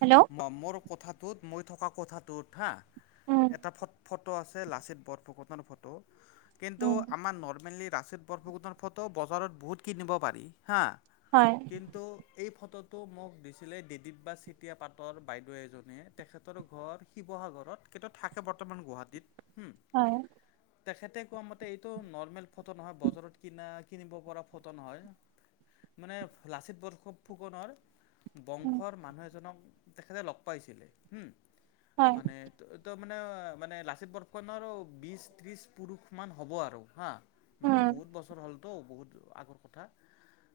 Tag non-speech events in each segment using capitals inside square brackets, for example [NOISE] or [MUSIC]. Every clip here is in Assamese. হেল্ল'? অ', মোৰ কোঠাটোত মই থকা কোঠাটোত উম হা' এটা ফট ফট ফটো আছে লাচিত বৰফুকনৰ ফটো, কিন্তু উম আমাৰ নৰ্মেলি লাচিত বৰফুকনৰ ফটো বজাৰত বহুত কিনিব পাৰি হা'। হয়। কিন্তু এই ফটোটো মোক দিছিলে দিদিপ দাচ চেতিয়া পাট তৰ বাইদেউ এজনীয়ে, তেখেতৰ ঘৰ শিৱসাগৰত, কিন্তু থাকে বৰ্তমান গুৱাহাটীত। হয়। তেখেতে কোৱা মতে এইটো নৰ্মেল ফটো নহয়, বজাৰত কিনা কিনিব পৰা ফটো নহয়। মানে লাচিত বৰফুকনৰ উম বংশৰ মানুহ এজনক তেখেতে লগ পাইছিলে, উম। হয় মানে ত তো মানে মানে লাচিত বৰফুকনৰ আৰু বিশ ত্ৰিশ পুৰুষ মান হ'ব আৰু হা'। মানে উম বহুত বছৰ হ'লতো, বহুত আগৰ কথা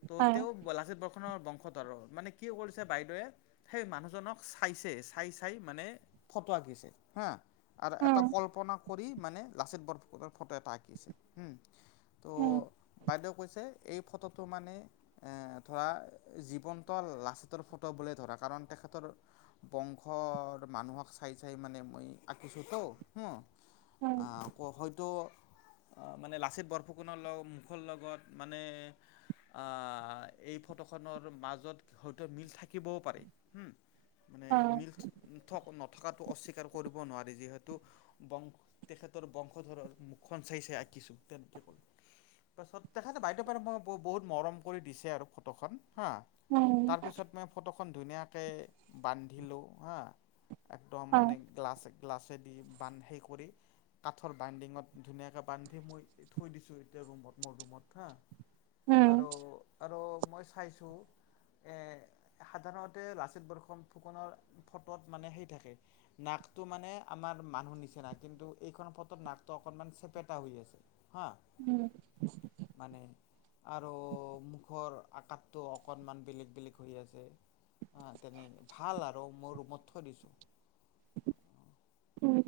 ত' হয় তেওঁ লাচিত বৰফুকনৰ বংশত আৰু মানে কি কৰিছে বাইদেৱে সেই মান নুহ জনক চাইছে, চাই চাই মানে ফটো আঁকিছে হা', আৰু উম এটা কল্পনা কৰি মানে লাচিত বৰফুকনৰ ফটো এটা আঁকিছে। উম ত' বাইদেউ কৈছে এই ফটোটো মানে এ, ফটোটো ধৰা জীৱন্ত লাচিতৰ ফটো বুলিয়েই ধৰা। কাৰণ তেখেত তৰ বংশৰ মানুহক চাই চাই মানে মই আঁকিছোঁ তো হ'। উম অ' আকৌ হয়তো মানে লাচিত বৰফুকনৰ লগত মুখৰ লগত মানে এই ফটোখনৰ মাজত হয়তো মিল থাকিবও পাৰে। মানে হয় মিল থ নথকাটো অস্বীকাৰ কৰিব নোৱাৰি। যিহেতু বংশ তেখেতৰ বংশধৰৰ মুখখন চাই চাই আঁকিছো। তেনেকে কল তাৰপাছত তেখেতে বাইদেউ পাৰে মই বহুত মৰম কৰি দিছে আৰু ফটোখন হা'। উম। তাৰপিছত মই ফটোখন ধুনীয়াকৈ বান্ধিলোঁ হা'। একদম হয় মানে গ্লাছ গ্লাছে দি বান্ধি কৰি কাঠৰ বাইণ্ডিঙত ধুনীয়াকৈ বান্ধি মই থৈ দিছোঁ এতিয়া ৰুমত মোৰ ৰুমত হা'। উম আৰু আৰু মই চাইছো এ সাধাৰণ তে লাচিত বৰফুকনৰ ফটোত মানে সেই থাকে। নাকটো মানে আমাৰ মানুহ নিচিনা, কিন্তু এইখন ফটত নাকটো অকণমান চেপেটা হৈ আছে হা'। উম, মানে আৰু মুখৰ আকাৰটো অকণমান বেলেগ বেলেগ হৈ আছে। তেনে ভাল আৰু মোৰ ৰুমত থৈ দিছোঁ। উম,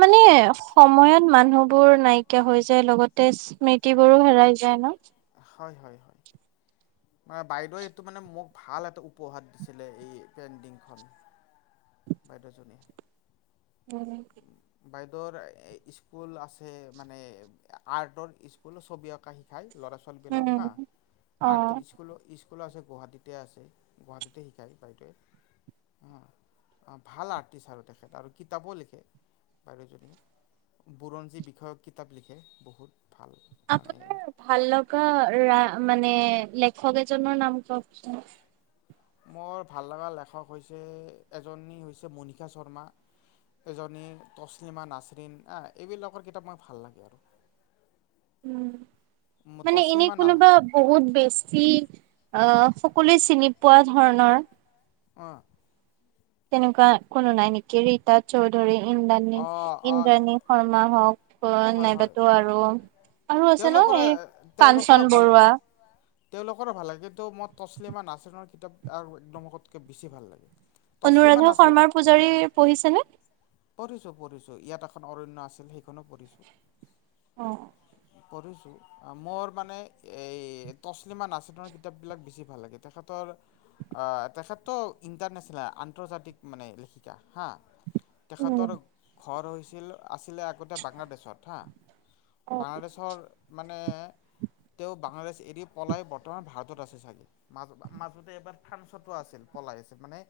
মানে ফটোখন। সময়ত মানুহ বোৰ নাইকিয়া হৈ যায়, লগতে স্মৃতি বোৰো হেৰাই যায় ন? হয়, হয়, হয়। মানে বাইদেৱে এইটো মানে মোক ভাল এটা উপহাৰ দিছিলে, এই পেইণ্টিংখন। বাইদেউজনীয়ে। উম, বাইদেউৰ স্কুল আছে মানে আৰ্টৰ স্কুল ছবি অঁকা শিকাই ল'ৰা ছোৱালীবিলাক হা। উম অ আৰ্টৰ স্কুল স্কুলো স্কুলো আছে গুৱাহাটীতে আছে। গুৱাহাটীতে শিকায় বাইদেৱে হুম। ভাল আৰ্টিষ্ট আৰু তেখেত, আৰু কিতাপো লিখে বাইদেউজনীয়ে। বুৰঞ্জী বিষয়ক কিতাপ লিখে, বহুত ভাল মানে। আপোনাৰ ভাল লগা ৰা মানে লেখক এজনৰ নাম কওকচোন? মোৰ ভাল লগা লেখক হৈছে, এজনী হৈছে মণীষা শৰ্মা। এজনী তছলিমা নাচৰিণ আ, এইবিলাকৰ কিতাপ মই ভাল লাগে আৰু। উম। আৰু মানে এনে তছলিমা না কোনোবা বহুত বেছি, আ সকলোৱে চিনি পোৱা ধৰণৰ। অ। তেনেকুৱা কোনো নাই নেকি? ৰীতা চৌধুৰী ইন্দ্ৰাণী অঁ অঁ ইন্দ্ৰাণী শৰ্মা হওক? হয় হয় অ'নাইবাতো আৰু, আৰু আছে ন তেওঁলোকৰে এই তেওঁলোকৰো কাঞ্চন ভাল বৰুৱা। তেওঁলোকৰো ভাল লাগে। কিন্তু, মই তছলিমা নাচিনৰ কিতাপ একদমতকৈ বেছি ভাল লাগে। তছলিমা অনুৰাধা নাচৰিন শৰ্মাৰ পূজাৰী পঢ়িছেনে? পঢ়িছো, পঢ়িছো। ইয়াত এখন অৰণ্য আছিল, সেইখনো পঢ়িছোঁ। অ। পঢ়িছোঁ। মোৰ মানে এই তছলিমা নাছ ৰিনৰ কিতাপবিলাক বেছি ভাল লাগে। তেখেতৰ, অ তেখেতটো ইণ্টাৰনেচনেল আন্তৰ্জাতিক মানে লেখিকা হা। উম তেখেতৰ ঘৰ হৈছিল আছিলে আগতে বাংলাদেশত হা। অ বাংলাদেশৰ মানে তেওঁ বাংলাদেশ এৰি পলাই বৰ্তমান ভাৰতত আছে চাগে? মাজত মাজতে এবাৰ ফান্সতো আছিল পলাই আছিল। মানে,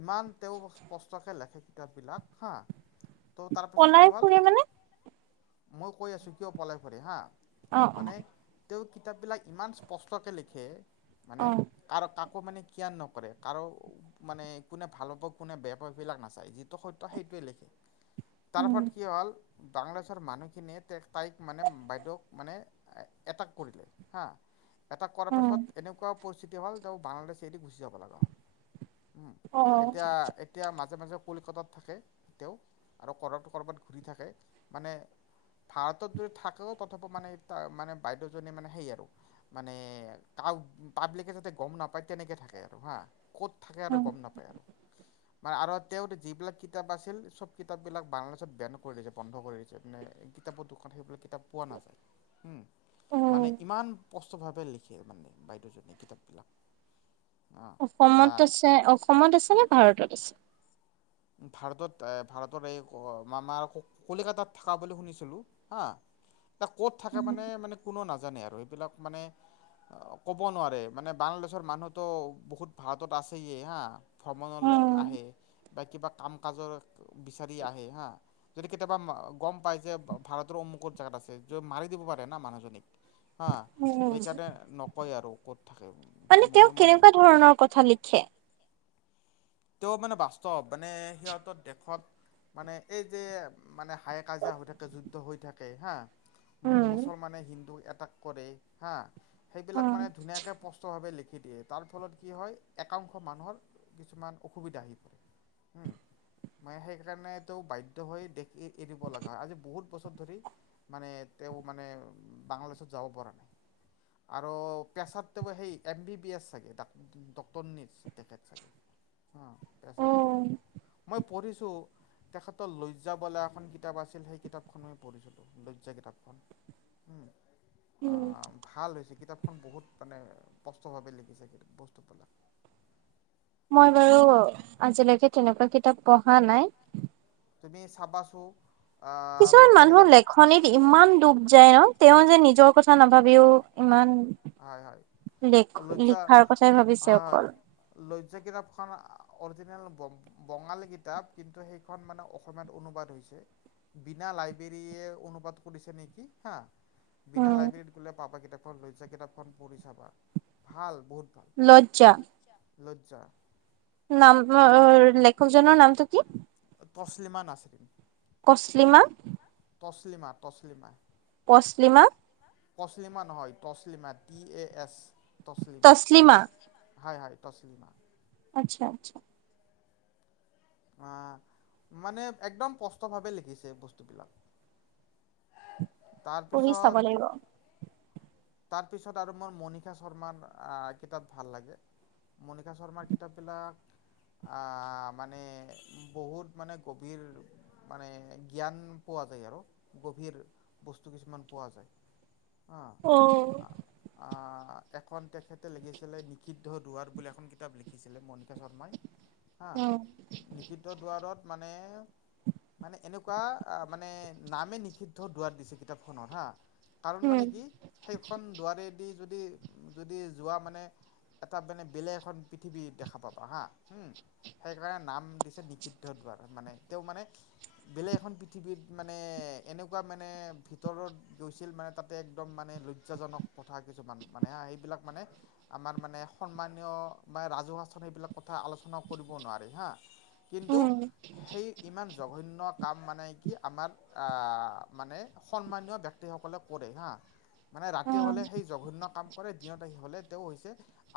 ইমান তেওঁ স্পষ্টকৈ লেখে কিতাপবিলাক হাঁ। ত' তাৰপাছত পলাই কি হ'ল? ফুৰে মানে মই কৈ আছোঁ কিয় পলাই ফুৰে হাঁ। অ অ মানে তেওঁ কিতাপবিলাক ইমান স্পষ্টকে লিখে, অ মানে? কাৰ কাকো মানে কিয়াৰ নকৰে। কাৰো মানে কোনে ভাল পাব, কোনে বেয়া পাব, সেইবিলাক নাচায়। যিটো সত্য সেইটোৱে লিখে। তাৰ উম ওপৰত কি হল, বাংলাদেশৰ মানুহখিনিয়ে তে তাইক মানে বাইদেউক মানে এটাক কৰিলে হা। এটাক কৰাৰ উম পিছত এনেকুৱা পৰিস্থিতি হ'ল, তেওঁ বাংলাদেশ এৰি গুচি যাব লগা হ'ল। উম, অ এতিয়া এ তিয়া মাজে মাজে কলিকতাত থাকে তেওঁ। আৰু ক'ৰবাত ক'ৰবাত ঘূৰি থাকে। মানে, ভাৰতত যদি থাকেও তথাপিও মানে ত' মানে বাইদেউজনী মানে সেই আৰু। মানে, কাৱ পাব্লিকে যাতে গম নাপায় তেনেকৈ থাকে আৰু হাঁ। ক'ত থাকে আৰু উম গম নাপায় আৰু। মানে আৰু তেওঁ যিবিলাক কিতাপ আছিল, চব কিতাপবিলাক বাংলাদেশত বেন কৰি দিছে, বন্ধ কৰি দিছে। মানে, কিতাপৰ দোকান সেইবিলাক কিতাপ পোৱা নাযায়। উম। উম মানে ইমান স্পষ্টভাৱে লিখে মানে বাইদেউজনে কিতাপবিলাক। অসমত আছে? অসমত আছে নে ভাৰতত আছে? ভাৰতত এ, ভাৰতৰ এই মামাৰ কলিকাতাত থকা বুলি শুনিছিলোঁ। হা। এ ক'ত থাকে উম মানে মানে কোনো নাজানে আৰু এইবিলাক মানে, ক'ব নোৱাৰে মানে বাংলাদেশৰ মানুহতো বহুত ভাৰতত আছেহিয়ে হা ভ্ৰমণলৈ আহে বা কিবা কাম কাজৰ বিচাৰি আহে হা যদি কেতিয়াবা গম পায় যে ভাৰতৰ অমুক জেগাত আছে যত মাৰি দিব পাৰে না মানুহজনীক হা উম সেইকাৰণে নকয় আৰু ক'ত থাকে মানে তেওঁ কেনেকুৱা ধৰণৰ কথা লিখে তেওঁ মানে বাস্তৱ মানে সিহঁতৰ দেশত মানে এই যে মানে হাই কাজিয়া হৈ থাকে যুদ্ধ হৈ থাকে হা মু উম মুছলমানে হিন্দু এটাক কৰে হা অ সেইবিলাক মানে ধুনীয়াকে স্পষ্টভাৱে লিখি দিয়ে তাৰ ফলত কি হয় একাংশ মানুহৰ কিছুমান অসুবিধা আহিল হুম মানে সেইকাৰণেটো বাধ্য হৈ দেশ এ এৰিব লগা হয় আজি বহুত বছৰ ধৰি মানে তেওঁ মানে বাংলাদেশত যাব পৰা নাই আৰু পেছাতটো সেই এম বি বি এছ চাগে ডা ডক্তৰনী আছিল চাগে অ অ পেছাত মই পঢ়িছোঁ তেখেতৰ লজ্জা বলা এখন কিতাপ আছিল সেই কিতাপখন মই পঢ়িছিলোঁ লজ্জা কিতাপখন উম আ উম ভাল হৈছে কিতাপখন বহুত মানে স্পষ্টভাৱে লিখিছে বস্তুবিলাক মই বাৰু আজিলৈকে তেনেকুৱা কিতাপ পঢ়া নাই তুমি চাবাচো কিছুমান মানুহৰ লেখক লেখনিত ইমান ডুব যায় ন তেওঁ যে নিজৰ কথা নাভাবেও ইমান হয় হয় লিখ লজ্জা লিখাৰ কথাই ভাবিছে হয় হয় অকল লজ্জা কিতাপখন অৰিজিনেল ব'ক বঙালী কিতাপ কিন্তু সেইখন মানে অসমীয়াত অনুবাদ হৈছে বিনা লাইব্ৰেৰীয়ে অনুবাদ কৰিছে নেকি হা বিনা উম লাইব্ৰেৰীত গ'লে পাবা কিতাপখন লজ্জা কিতাপখন পঢ়ি চাবা ভাল বহুত লজ্জা লজ্জা লজ্জা নাম অ অ লেখকজনৰ নামটো কি টচলিমান আছে কচলিমা টছলিমা টছলিমা পছলিমা টছলিমা নহয় Taslima T A S Taslima Taslima Taslima হয় হয় টছলিমা আচ্ছা আচ্ছা আ মানে একদম স্পষ্টভাৱে লিখিছে বস্তুবিলাক পঢ়ি চাব তাৰপিছত লাগিব। তাৰপিছত আৰু মোৰ মণিষা শৰ্মাৰ আ কিতাপ ভাল লাগে মণিষা শৰ্মাৰ কিতাপ বিলাক আ মানে বহুত মানে গভীৰ মানে জ্ঞান পোৱা যায় আৰু গভীৰ বস্তু কিছুমান পোৱা যায় অ আ এখন তেখেতে লিখিছিলে নিষিদ্ধ দুৱাৰ বুলি এখন কিতাপ লিখিছিলে মণিষা শৰ্মাই হাঁ উম নিষিদ্ধ দুৱাৰত মানে মানে এনেকুৱা আ মানে নামে নিষিদ্ধ দুৱাৰ দিছ এই কিতাপখন অহা, কাৰণ মানে কি উম সেইখন দুৱাৰেদি যদি যদি যোৱা মানে এটা বেনে বেলেগ এখন পৃথিৱী দেখা পাবা হা হুম। সেইকাৰণে নাম দিছে নিষিদ্ধ দুৱাৰ মানে তেওঁ মানে বেলেগ এখন পৃথিৱীত মানে এনেকুৱা মানে ভিতৰত গৈছিল মানে তাতে একদম মানে লজ্জাজনক কথা কিছুমান মানে হা সেইবিলাক মানে আমাৰ মানে সন্মানীয় মানে ৰাজহুৱা স্থানত সেইবিলাক কথা আলোচনাও কৰিব নোৱাৰি হা। কিন্তু সেই ইমান জঘন্য কাম মানে কি আমাৰ আ মানে সন্মানীয় ব্যক্তিসকলে কৰে হা মানে ৰাতি উম হ'লে সেই জঘন্য কাম কৰে দিনত আহি হ'লে তেওঁ হৈছে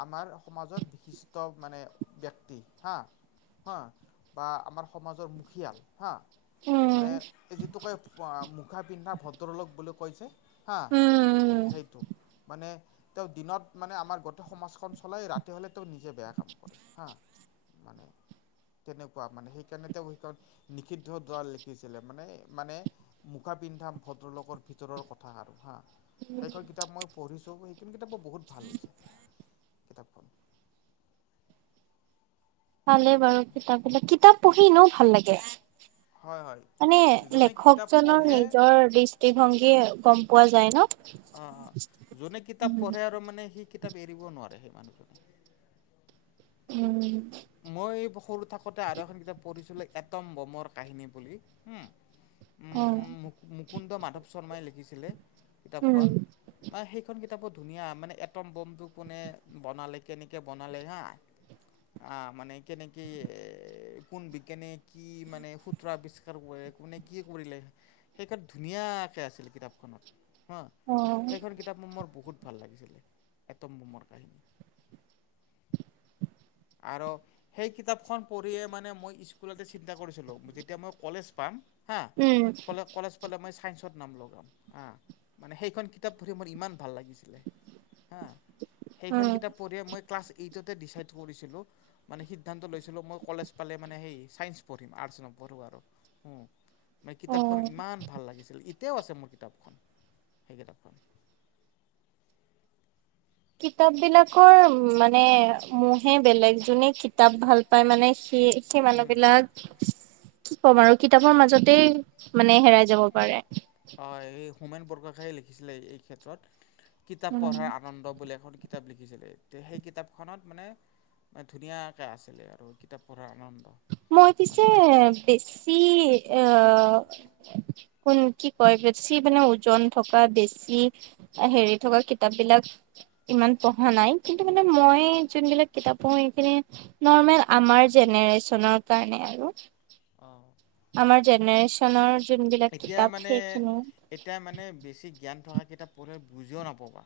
আমাৰ সমাজৰ বিশিষ্ট মানে ব্যক্তি হা। হা বা আমাৰ সমাজৰ মুখিয়াল হা। মানে উম এই যিটো কয় ফু আ মুখা পিন্ধা ভদ্ৰলোক বুলি কয় যে। হা উম সেইটো মানে তেওঁ দিনত মানে আমাৰ গোটেই সমাজখন চলাই ৰাতি হ'লে তেওঁ নিজে বেয়া কাম কৰে হা। মানে তেনেকুৱা মানে সেইকাৰণে তেওঁ সেইকাৰণ নিষিদ্ধ দুৱাৰ লিখিছিলে মানে মানে মুখা পিন্ধা ভদ্ৰলোকৰ ভিতৰৰ কথা আৰু হা সেইখন কিতাপ মই পঢ়িছোঁ সেইখিনি কিতাপো বহুত ভাল হৈছে কিতাপখন। চালে বাৰু কিতাপবিলাক, কিতাপ পঢ়ি এনেও ভাল লাগে। হয় হয় মানে যোনে কিতাপ লেখকজনৰ পঢ়ে নিজৰ দৃষ্টিভংগী গম পোৱা যায় ন? অ অ, যোনে কিতাপ উম, পঢ়ে আৰু মানে সি কিতাপ এৰিব নোৱাৰে সেই মানুহজনে। উম। মই সৰু থাকোতে আৰু এখন কিতাপ পঢ়িছিলোঁ এটম বমৰ কাহিনী বুলি উম। অ। মুকুন্দ মাধৱ শৰ্মাই লিখিছিলে কিতাপখন। মা সেইখন কিতাপো ধুনীয়া মানে এটম বমটো কোনে বনালে, কেনেকে বনালে হা? আ মানে কেনেকে কোন বিজ্ঞানে কি মানে সু ত্ৰ আৱিষ্কাৰ কৰে, কোনে কি কৰিলে সেইখন ধুনীয়াকে আছিল কিতাপখনত। হা উম, সেইখন কিতাপ ম মোৰ বহুত ভাল লাগিছিলে, এটম বোমৰ কাহিনী। [INAUDIBLE] আৰু সেই কিতাপখন পঢ়িয়ে মানে মই স্কুলতে চিন্তা কৰিছিলোঁ যেতিয়া মই কলেজ পাম হা উম, কলে- কলেজ পালে মই ছাইন্সত নাম লগাম হা। মানে সেইখন কিতাপ পঢ়ি মোৰ ইমান ভাল লাগিছিলে হা সেইখন কিতাপ পঢ়িয়ে মই ক্লাছ এইটতে ডিচাইড কৰিছিলোঁ। মানে সিদ্ধান্ত লৈছিলোঁ মই কলেজ পালে মানে সেই ছাইন্স পঢ়িম, আৰ্টচ নপঢ়োঁ আৰু। উম, মা উম, কিতাপখন ইমান ভাল লাগিছিল এতিয়াও আছে মোৰ কিতাপখন। সেই কিতাপখন। কিতাপবিলাকৰ মানে মহে বেলেগ যোনে কিতাপ ভাল পায় মানে সি সেই উম মানুহবিলাক কি ক'ম আৰু কিতাপৰ মাজতে মানে হেৰাই যাব পাৰে। অ এই হোমেন বৰগোহাঞিয়ে লিখিছিলে এই ক্ষেত্ৰত, কিতাপ উম, পঢ়াৰ আনন্দ বুলি এখন কি কিতাপ লিখিছিলে তে সেই কিতাপখনত মানে মানে ধুনীয়াকে আছিলে আৰু কিতাপ পঢ়াৰ আনন্দ। মই পিছে মানে বেছি আ কোন কি কয়, বেছি মানে ওজন থকা বেছি হেৰি থকা কিতাপবিলাক ইমান পঢ়া নাই কিন্তু মানে মই যোনবিলাক কিতাপ পঢ়ো সেইখিনি নৰ্মেল আমাৰ জেনেৰেচনৰ কাৰণে আৰু। অ'। আমাৰ জেনেৰেচনৰ যোনবিলাক এতিয়া কিতাপ মানে সেইখিনি। এতিয়া মানে বেছি জ্ঞান থকা কিতাপ পঢ়িলে বুজিও নাপাবা।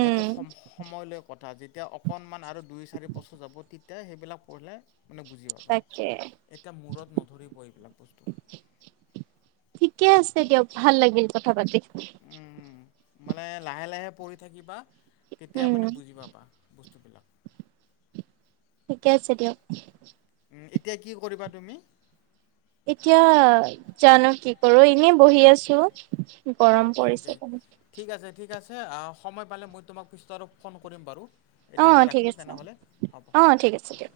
সেইটো সম-সময় লৈ কথা, যেতিয়া অকণমান আৰু দুই চাৰি বছৰ যাব তে তেতিয়া সেইবিলাক পঢ়িলে মানে বুজি পাবা, তাকে এতিয়া মূৰত নধৰিব এইবিলাক বস্তু। ঠিকে আছে দিয়ক, ভাল লাগিল কথা পাতি। মানে লাহে লাহে পঢ়ি থাকিবা তেতিয়া উম মানে বুজি পাবা। বস্তুবিলাক। ঠিকে আছে দিয়ক। উ, এতিয়া কি কৰিবা তুমি? এতিয়া জানো কি কৰোঁ, এনে বহি আছোঁ। অ' অ'কে অ'কে, ঠিক আছে, ঠিক আছে, সময় পালে মই তোমাক পিছত আৰু ফোন কৰিম বাৰু। অ এতিয়ালৈ ঠিক ৰাখোঁ আছে তেনেহ'লে, হ'ব। অ ঠিক আছে দিয়ক